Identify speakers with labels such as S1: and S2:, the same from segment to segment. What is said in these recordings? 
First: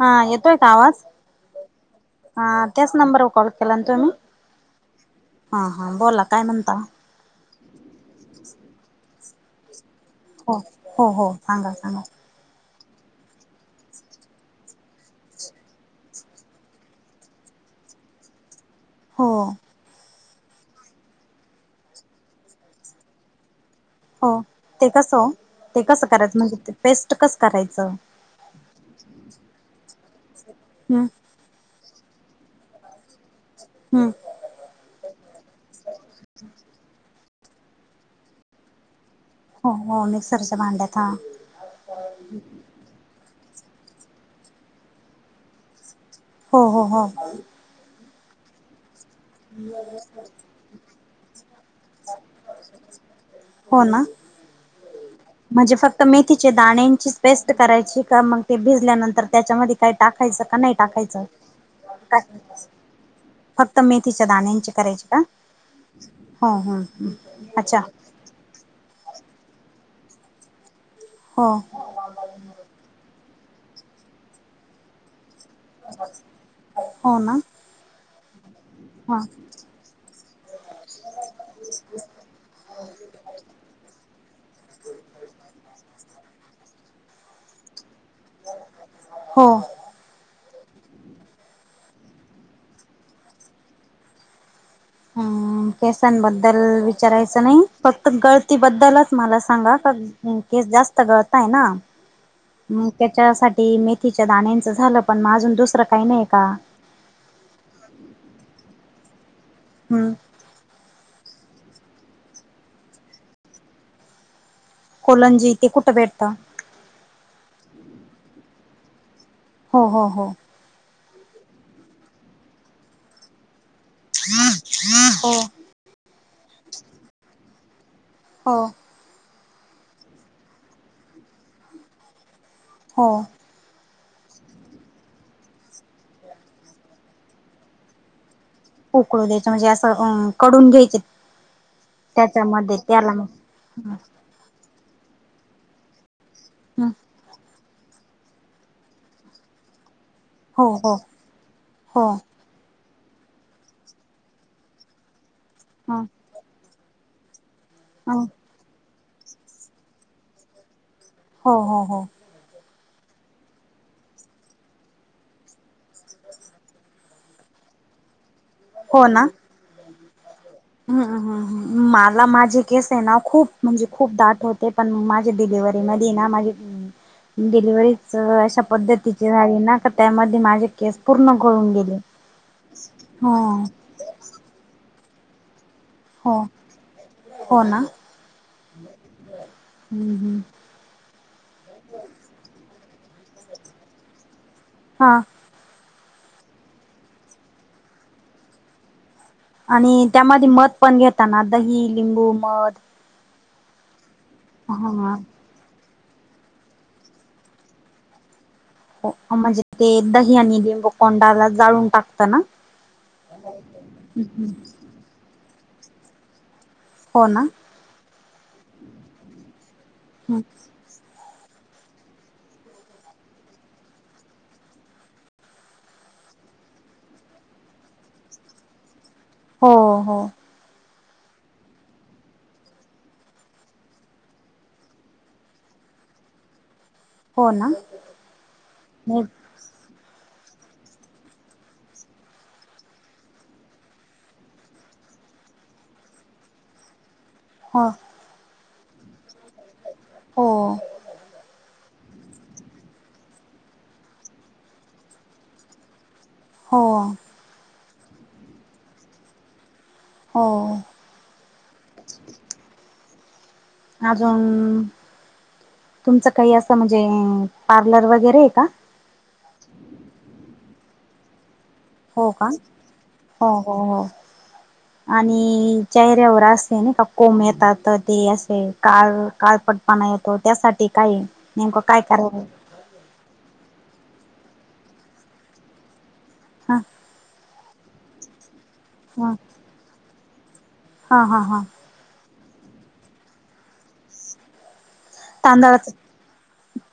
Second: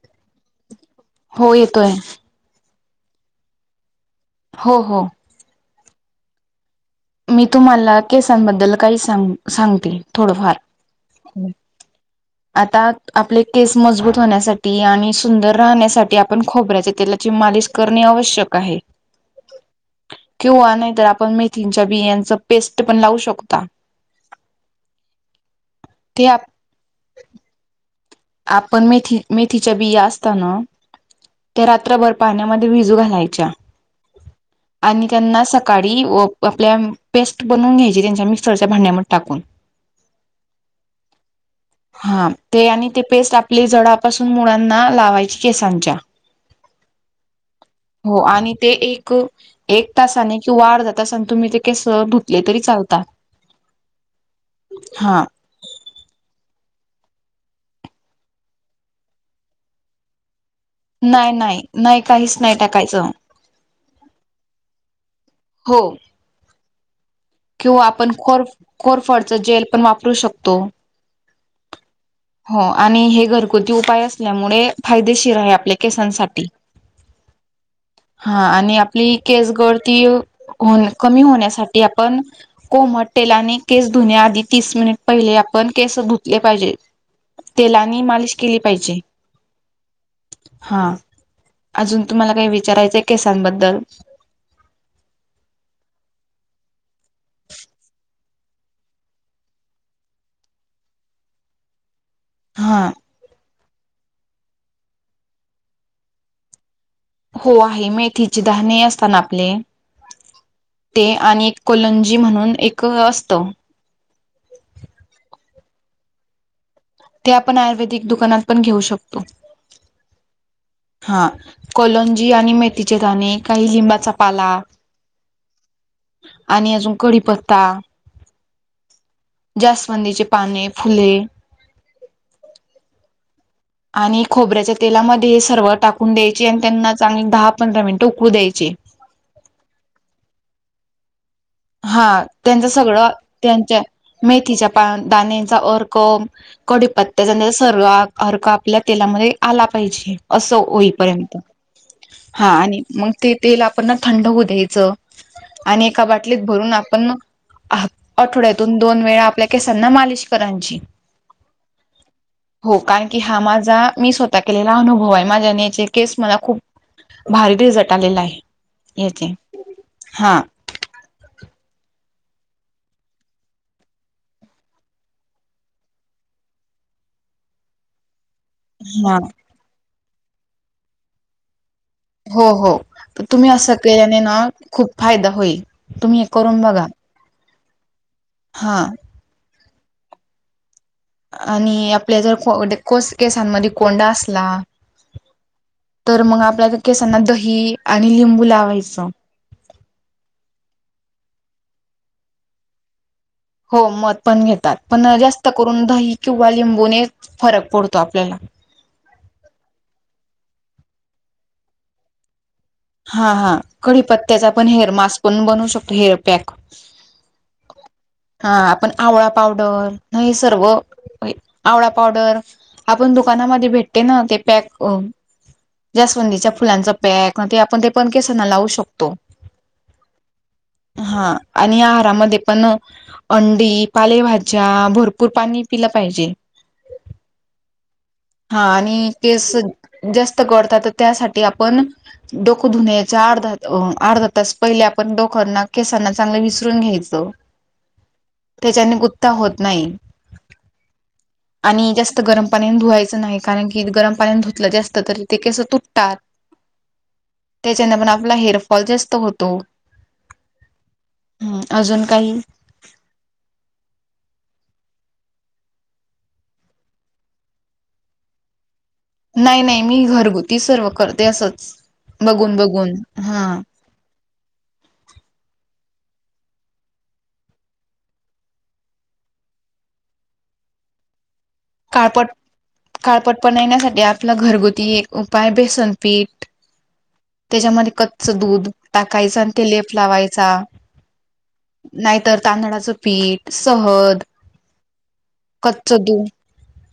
S1: हा. येतोय का आवाज?
S2: हो येतोय
S1: हा. त्याच नंबरवर कॉल केला ना तुम्ही?
S2: हो हो.
S1: हा हा. बोला काय म्हणता?
S2: मी तुम्हाला केसांबद्दल काही सांग सांगते. थोडंफार.
S1: हो हो हो
S2: हं.
S1: सांगा सांगा
S2: आता आपले केस मजबूत होण्यासाठी आणि सुंदर राहण्यासाठी आपण खोबऱ्याचे तेलाची मालिश- करणे आवश्यक आहे.
S1: हो
S2: किंवा नाहीतर आपण मेथींच्या बियांच पेस्ट पण लावू शकता.
S1: हो, ते कसं? ते कसं करायचं? म्हणजे पेस्ट कसं करायचं?
S2: आपण मेथी मेथीच्या बिया असता ना?
S1: हम्.
S2: त्या रात्रभर पाण्यामध्ये भिजू घालायच्या.
S1: हम्म.
S2: आणि त्यांना सकाडी आपल्या पेस्ट बनवून घ्यायची त्यांच्या मिक्सरच्या भांड्यामध्ये टाकून.
S1: हो- हो मिक्सरच्या भांड्यात हा.
S2: हा ते आणि ते पेस्ट आपली जडपासून मुळांना लावायची केसांच्या.
S1: हो -हो- हो.
S2: हो आणि ते ए क-एक तासाने किंवा अर्ध्या तासान तुम्ही ते केस धुतले तरी चालता.
S1: हो, ना?
S2: हा.
S1: म्हणजे फक्त मेथीचे दाण्यांचीच पेस्ट करायची का मग ते भिजल्यानंतर त्याच्यामध्ये काही टाकायचं का नाही? टाकायचं
S2: नाही- नाय-नाही
S1: काय
S2: काहीच नाही टाकायचं.
S1: फक्त मेथीच्या दाण्यांची करायची का?
S2: हो.
S1: हा- हा. हम्.. [inaudible]
S2: किंवा आपण कोरफ- कोरफडच जेल पण वापरू शकतो.
S1: हो.
S2: हो.. आणि हे घरगुती उपाय असल्यामुडे फायदेशीर आहे आपल्या केसांसाठी..
S1: हो ना
S2: हा आणि आपली
S1: हा
S2: केस गळती हो न कमी होण्यासाठी आपण कोमट तेलाने केस धुण्याआधी तीस मिनिट पहिले आपण केसं धुतले पाहिजे. तेलानी मालिश केली पाहिजे.
S1: हो
S2: हा, अजून तुम्हाला काही विचारायचंय केसांबद्दल?
S1: हम्म. केसांबद्दल विचारायचं नाही, फक्त गळती बद्दलच मला सांगा का हम्म केस जास्त गळताय ना?
S2: हा
S1: म त्याच्यासाठी मेथीच्या दाण्यांचं झालं पण मग अजून दुसरं काही नाही का?
S2: हो आहे मेथीचे दहाने असताना आपले
S1: हम्म.
S2: ते आणि एक कोलंजी म्हणून एक असत.
S1: कोलंजी ते कुठं भेटतं?
S2: ते आपण आयुर्वेदिक दुकानात पण घेऊ शकतो.
S1: हो- हो- हो.
S2: हां कोलंजी आणि मेथीचे दाणे काही लिंबाचा पाला
S1: हो
S2: आणि अजून कढीपत्ता
S1: हो.
S2: जास्वंदीचे पाने, फुले
S1: हो.
S2: आणि खोबऱ्याच्या तेलामध्ये हे सर्व टाकून द्यायची आणि त्यांना चांगली दहा -पंधरा मिनिटं उकळू द्यायची.
S1: उकळू द्यायच म्हणजे असंं आ कडून घ्यायचे?
S2: हा त्यांचं
S1: त्याच्यामध्ये
S2: सगळं
S1: त्याला
S2: त्यांच्या
S1: मग
S2: मेथीच्या पा -दाण्याचा अर्क कडीपत्त्याचा नैस स अर्क आपल्या तेलामध्ये आला पाहिजे असं
S1: हो हो
S2: होईपर्यंत
S1: हो
S2: हा आणि मग ते तेल आपण थंड होऊ द्यायचं आणि एका
S1: हो
S2: बाट [inaudible] त भरून आपण
S1: हो
S2: हा-आठवड्यातून दोन वेळा आपल्या केसांना मालिश करांची.
S1: हो- हो- हो.
S2: हो कारण की हा माझा मी स्वतः केलेला अनुभव आहे माझ्या [unintelligible] न्याचे केस मला खूप भारी रिझल्ट आलेला आहे. ह्याचे हा.
S1: हम्मं हं हम्मं मलां माझे केंस आहे नां खूंप म्हणजे खूंप दांट होते पणं माझ्यां डिलिवरी मध्यें नां माझी डिलिव्हरी चं अशा
S2: हा
S1: पद्धतीची झाली नां कां त्यांमध्ये माझे केंस पूर्ण गळूंन गेले
S2: हो हो तरं
S1: हो
S2: तुम्हीं असं केल्यांने नां खूंप फायदां होईल तुम्ही हे
S1: हो
S2: करून बघा
S1: हो नां
S2: हा
S1: हं हम्मं
S2: आणि आपल्यां जरं केस केसांमध्यें कोंडा असलां
S1: हां
S2: तरं मंग आपल्यां केसांना दही आणि लिंबू लावायचं
S1: आणि त्यांमध्ये मध पणं घेताना दही लिंबू मध
S2: हो मध पणं घेतात
S1: हा
S2: पणं जास्तं करूंन दही किंवा लिंबूनेचं फरक पडतो आपल्यांला
S1: म्हणजे ते दही आणि लिंबू कोंडाला जाळूंन टाकतं नां
S2: हां हां कडी पत्त्यांचा पणं हेअर मास्क पणं बनवूं शकतो हेअर पॅक
S1: हो नां
S2: हां आपणं आवळां पावडर दही सर्वं बाई आवळां पावडर आपणं दुकानांमध्ये भेटते नां ते पॅक ज्यांसंवधीच्या फुलांचा पॅक आपणं ते पणं केसांना लावूं शकतो
S1: हो हो
S2: हां आणि आहारांमध्यें पणं अंडी पालेभाज्यां भरंपूर पाणी पिलं पाहिजे
S1: हो ना
S2: हां आणि केंस जास्तं गडतांत तरं त्यांसाठी आपणं डोकं धुनयचा अर्धा अर्धा तासं पहिले आपणं डोकांना केसांना चांगलं विचरूंन घ्यायचं
S1: पं
S2: त्यांच्याने गुप्तां होतं नाहीं
S1: हो
S2: आणिजास्तं गरमं पाण्यांने धुवायचं नाहीं कारणं की गरमं पाण्यांने धुतलं जास्तं असतं तरी ते कसं तुटतांत
S1: हो
S2: त्यांच्याने पणं आपंला हेअरफॉल जास्तं होतो
S1: हो
S2: हम्मं अजूंन कांहीं
S1: अजूंन तुमचं कांहीं असं म्हणजे पार्लर वगैरें आहे कां
S2: नाहीं नाहीं मी घरंगुती सर्व करते असंच
S1: हो का?
S2: बघूंन बघूंन
S1: हो
S2: हां
S1: हो हो आणि चेहऱ्यांवर असे नां कां कोंम येतांत ते असे कांळ कांळपट्ट येतो त्यांसाठी कांहीं नेमकं कायं करावं
S2: कांळपट पनण्यांसाठी आपंला घरंगुती एक उपाय बेसनपीठ
S1: हां
S2: त्यांच्यामध्यें कच्च दूधं टाकायचं आणि ते लेप लावायंचा
S1: हां हां हां
S2: नाहींतर तांदळाचं पीठ सहद
S1: तांदळाचं
S2: कच्च दूध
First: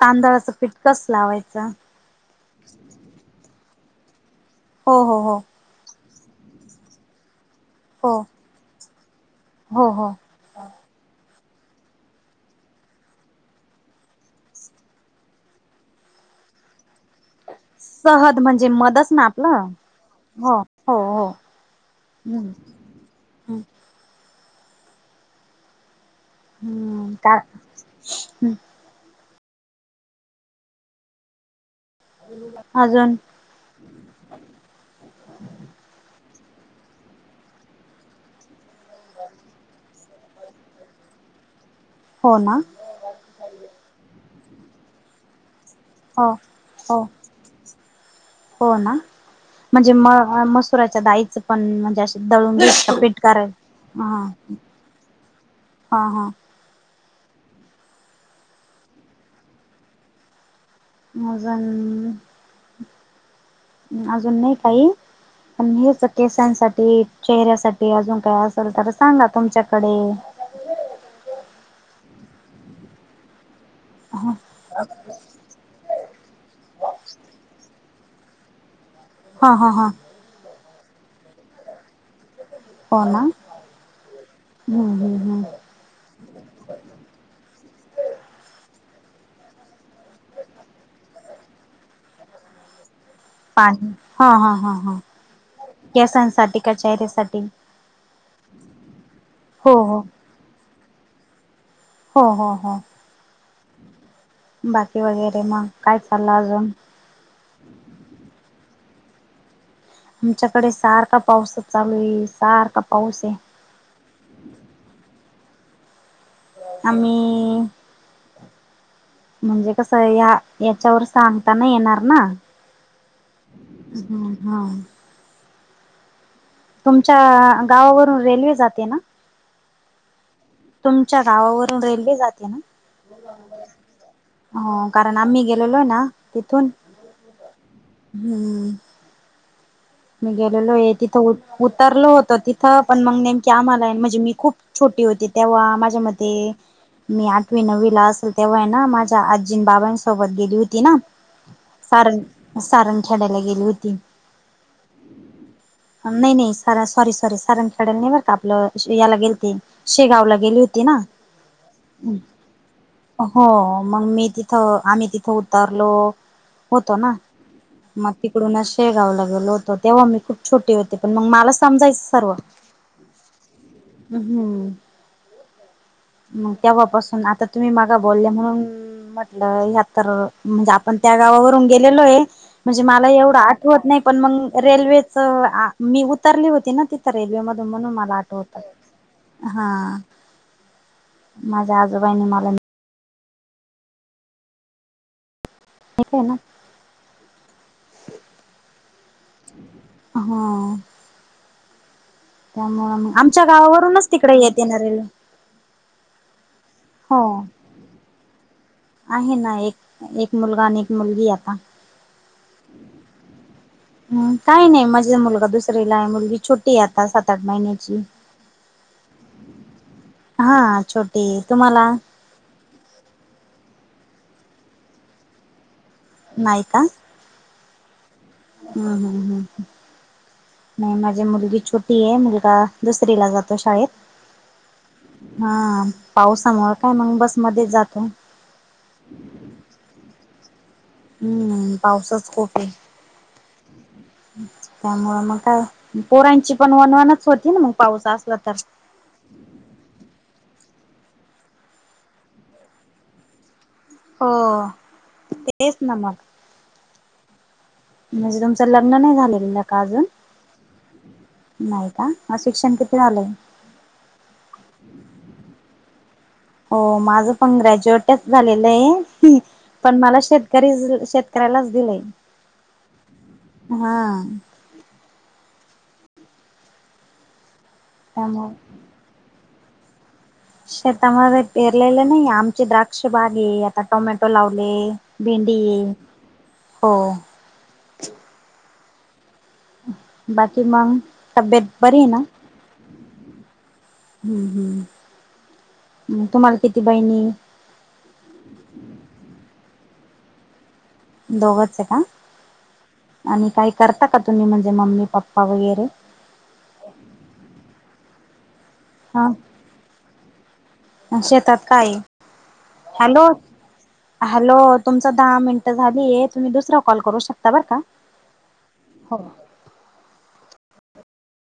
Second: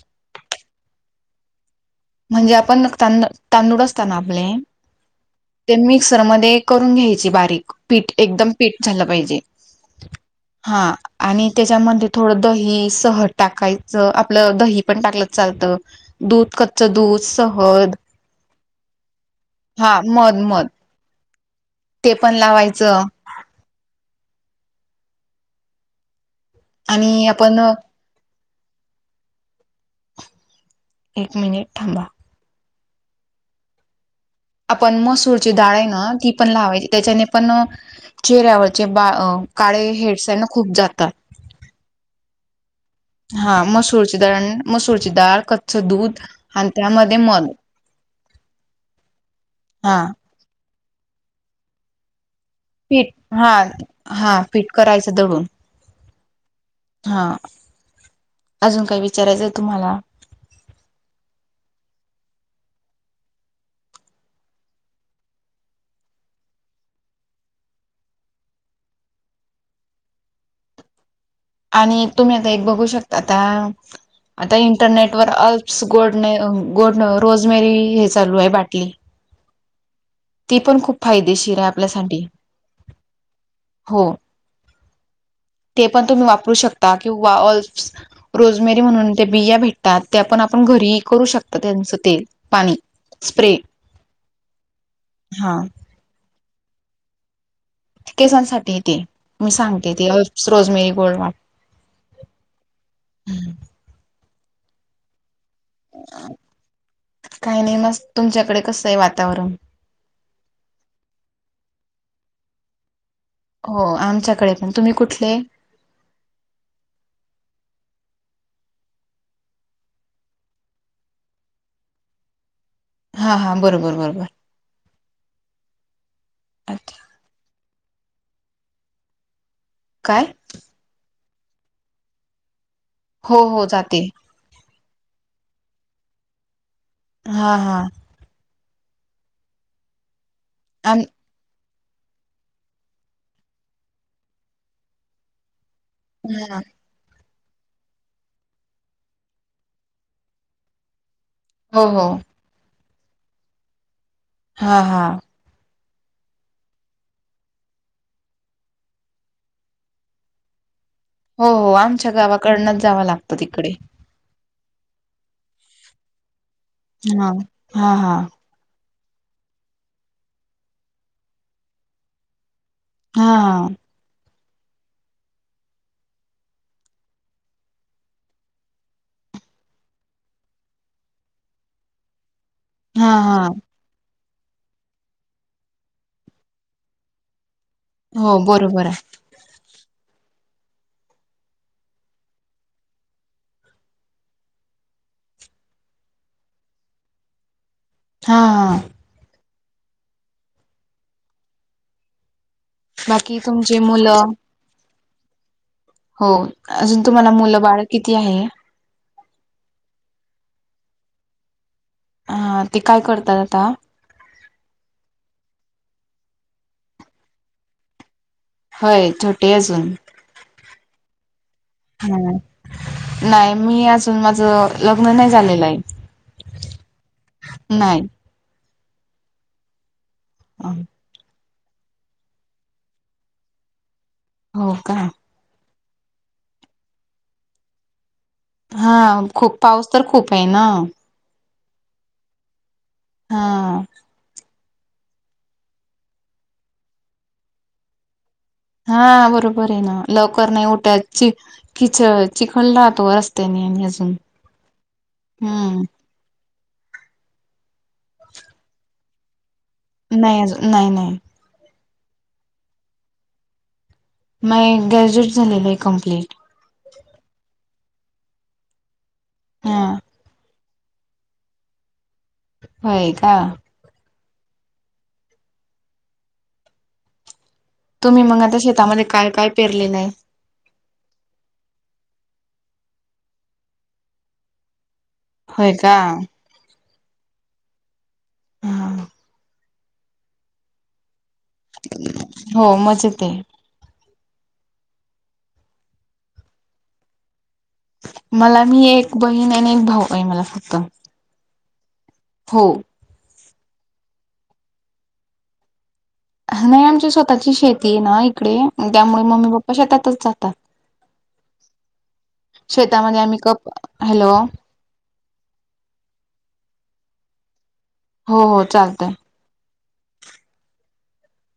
S1: तांदळाचं पीठ कसं लावायचं
S2: म्हणजे आपणं तांदूळ तांदूळ असतां नां आपले
S1: हो हो हो
S2: ते मिक्सरमध्यें करूंन घ्यांयची बारीक पीठ
S1: हो
S2: एकदंम पीठ झालं पाहिजे
S1: हो हो
S2: हां आणि त्यांच्यामध्ये थोडं दही सहज टाकायचं आपलं दही दही पणं टांकल चालतं दूधं कच्च दूधं सहद
S1: सहद म्हणजे मंदच नां आपलं
S2: हा मध
S1: हो
S2: मध
S1: हो हो.
S2: ते पण लावायचं.
S1: हम् हम्म
S2: आणि
S1: का
S2: आपण एक मिनिट थांबा
S1: अजून
S2: आपण मसूरची डाळ आहे ना ती पण लावायची त्याच्याने पण चेहऱ्यावर जे बा काळे हेड्स आहे ना खूप जातात.
S1: हो ना.
S2: हा मसूरची दाळ मसूरची डाळ क च दूध
S1: हो
S2: आणि
S1: हो
S2: त्यामध्ये मध हा
S1: होय मसुराच्या डाळीचं पण म्हणजे अस दळून
S2: पीठ
S1: पिट क
S2: हा
S1: ह
S2: हा पीठ करायचं दळून
S1: हा हा
S2: हा अजून काय विचारायचं तुम्हाला
S1: अजून अजून नाही काही पन हेच केसासाठी, चेहऱ्यासाठी अजून काय असल तर सांगा तुमच्याकडे
S2: आणि तुम्ही आता एक बघू शकता त्या
S1: हा
S2: आता इंटरनेटवर अल्पस गोडणे गोड रोजमेरी हे चालू आहे बाटली
S1: हा हा हा.
S2: ती पण खूप फायदेशीर आहे आपल्यासाठी.
S1: हो ना
S2: हो
S1: हम् हम् हम्.
S2: ते पण तुम्ही वापरू शकता किंवा ऑल्प्स रोजमेरी म्हणून ते बिया भेटतात त्या पण आपण घरी करू शकत त्यांचं तेल, पाणी स्प्रे
S1: पाणी हा हा ह ह
S2: हा
S1: केसांसाठी का चेहऱ्यासाठी
S2: केसांसाठी तेे मी
S1: हो
S2: सांगते
S1: हो
S2: ते रोजमेरी गोल्ड वाट
S1: हो हो हो. बाकी वगैरे मग काय चाललं अजून.
S2: काही नाही मस्त तुमच्याकडे कसं आहे वातावरण.
S1: आमच्याकडे सारखा पाऊसच चालू आहे सारखा पाऊस आहे.
S2: हो आमच्याकडे पण तुम्ही कुठले?
S1: आम्ही म्हणजे कसं हाय ह्या हेच्यावर सांगताना येणार ना.
S2: हा हा बरोबर बरोबर.
S1: हम्म हा.
S2: अच्छा
S1: तुमच्या गावावरून रेल्वे जाते ना.
S2: काय?
S1: तुमच्या गावावरून रेल्वे जाते ना.
S2: हो हो जाते.
S1: हो कारण आम्ही गेलेलो आहे ना तिथून.
S2: हा हा.
S1: हम्म. मी गेलेलो हे
S2: आम
S1: तिथ ऊ उतरल होत तिथं पण मग नेमकीे आम्हाला म्हणजे मी खूप छोटी होती तेव्हा माझ्या म ते
S2: हा
S1: मी आठवी, नववी ला असेल तेव्हा आहे ना माझ्या आजी बाबांसोबत गेली होती ना.
S2: हो हो
S1: सारंग सारंग खेडाला गेली होती.
S2: हा हा.
S1: नाही नाही... सर... सॉरी सॉरी... सारन खेडेला नई बर का... आपलं [unintelligible] गेलते. शेगावला गेली होती ना?
S2: हो हो... आमच्या गावाकडनंच जावं लागतं तिकडे.
S1: हो मग मी तिथं... आम्ही तिथं उतरलो होतो ना...
S2: हा हा
S1: मग
S2: हा
S1: तिकडून अशी. शेगावला गेलो होतो... तेव्हा मी खूप छोटी होते... पण मग मला समजायचं सर्व.
S2: हा.
S1: हम्म. मग तेव्हापासून... आता तुम्ही मघा बोलल्या म्हणून म्हटलं... ह्या तर... म्हणजे आपण त्या गावावरून गेलेलो ए. म्हणजे मला
S2: हा हा
S1: एवढं
S2: हा
S1: आठवत नाही पण मग रेल्वेचं.. मी उतरली होती ना तिथं रेल्वे मधून... म्हणून मला
S2: हो
S1: आठवतय.
S2: बरोबर आहे
S1: हा... माझ्या आजोबांनी मला आहे येतंय ना?
S2: हा.
S1: अं... हा. त्यामुळे मग...
S2: बाकी
S1: आमच्या...
S2: तुमचे
S1: गावावरूनच
S2: मुलं
S1: तिकडे येते ना रेल्वे.
S2: हो... अजून
S1: हो
S2: तुम्हाला मुलं बाळ किती हाये?
S1: आहे ना एक... एक मुलगा आणि एक मुलगी ए आता
S2: अं... ते काय करतात आता?
S1: हम्म... काही नाही... माझा मुलगा दुसरीला आहे... मुलगी छोटी आता... सात आठ महिन्याची.
S2: होय.... छोटी ए अजून
S1: हा... छोटी ए... तुम्हाला?
S2: हं... नाही... मी अजून... माझं लग्न नाही झालेलं ए.
S1: नाही का... हं हं हं. नाही... माझी मुलगी छोटी ए.... मुलगा दुसरीला जातो शाळेत.
S2: हो का?
S1: हा,.. पावसामुळं का... मग बसमध्येच जातो.
S2: हा खूप पाऊस तर... खूप ए ना
S1: हम्म.... पावसच खूप ए.
S2: ह्म्म्म.
S1: त्यामुळे मग काय.... पोरांची पण वनवनच होती ना मग... पाऊस असला तर.
S2: हा बरोबर ए ना... लवकर नाई उठत... चि... खिच... चिखल राहतो रस्त त्यांनी आणि अजून...
S1: हो तेच
S2: हम्म
S1: ना मग म्हणजे तुमचं लग्न नाही झालेलं ना... का आजून?
S2: नाई अजून... नाई नाई.
S1: नाही का? मग शिक्षण किती झालंय?
S2: मयी ग्रॅज्युएट झालेलं ए कम्प्लीट.
S1: हो, माझं पण ग्रॅज्युएटच झालेलं ए...
S2: हा
S1: पण मला शे करीच... शेतकऱ्यालाच दिलंय.
S2: होय का?
S1: हा.
S2: तुम्ही मग
S1: त्यामुळे
S2: आता शेतामध्ये काय काय पेरलेलं ए?
S1: शेतामध्ये पेरलेले नाई ए... आमची द्राक्ष बाग ए... आता टोमॅटो लावले भेंडी
S2: होय
S1: ए...
S2: का
S1: हो.
S2: हा
S1: बाकी मग तब्येत बरी आहे ना?
S2: हो मजेत आहे
S1: हम्म हम्म्. तुम्हाला किती बहिणी?
S2: मला मी एक बहीण आणि एक भाऊ आहे मला फक्त.
S1: दोघच आहे का?
S2: हो.
S1: आणि काही करता का तुम्ही? म्हणजे मम्मी पप्पा वगैरे.
S2: नाही आमची स्वतःची शेती आहे ना इकडे. त्यामुळे
S1: हा
S2: मम्मी पप्पा शेतातच जातात.
S1: शेतात. काय
S2: शेतामध्ये आम्ही कप - अ हॅलो.
S1: तुमची दहा मिनिटं झालीये. तुम्ही दुसरा कॉल करू शकता बरं का.
S2: हो हो चालतंय.
S1: हो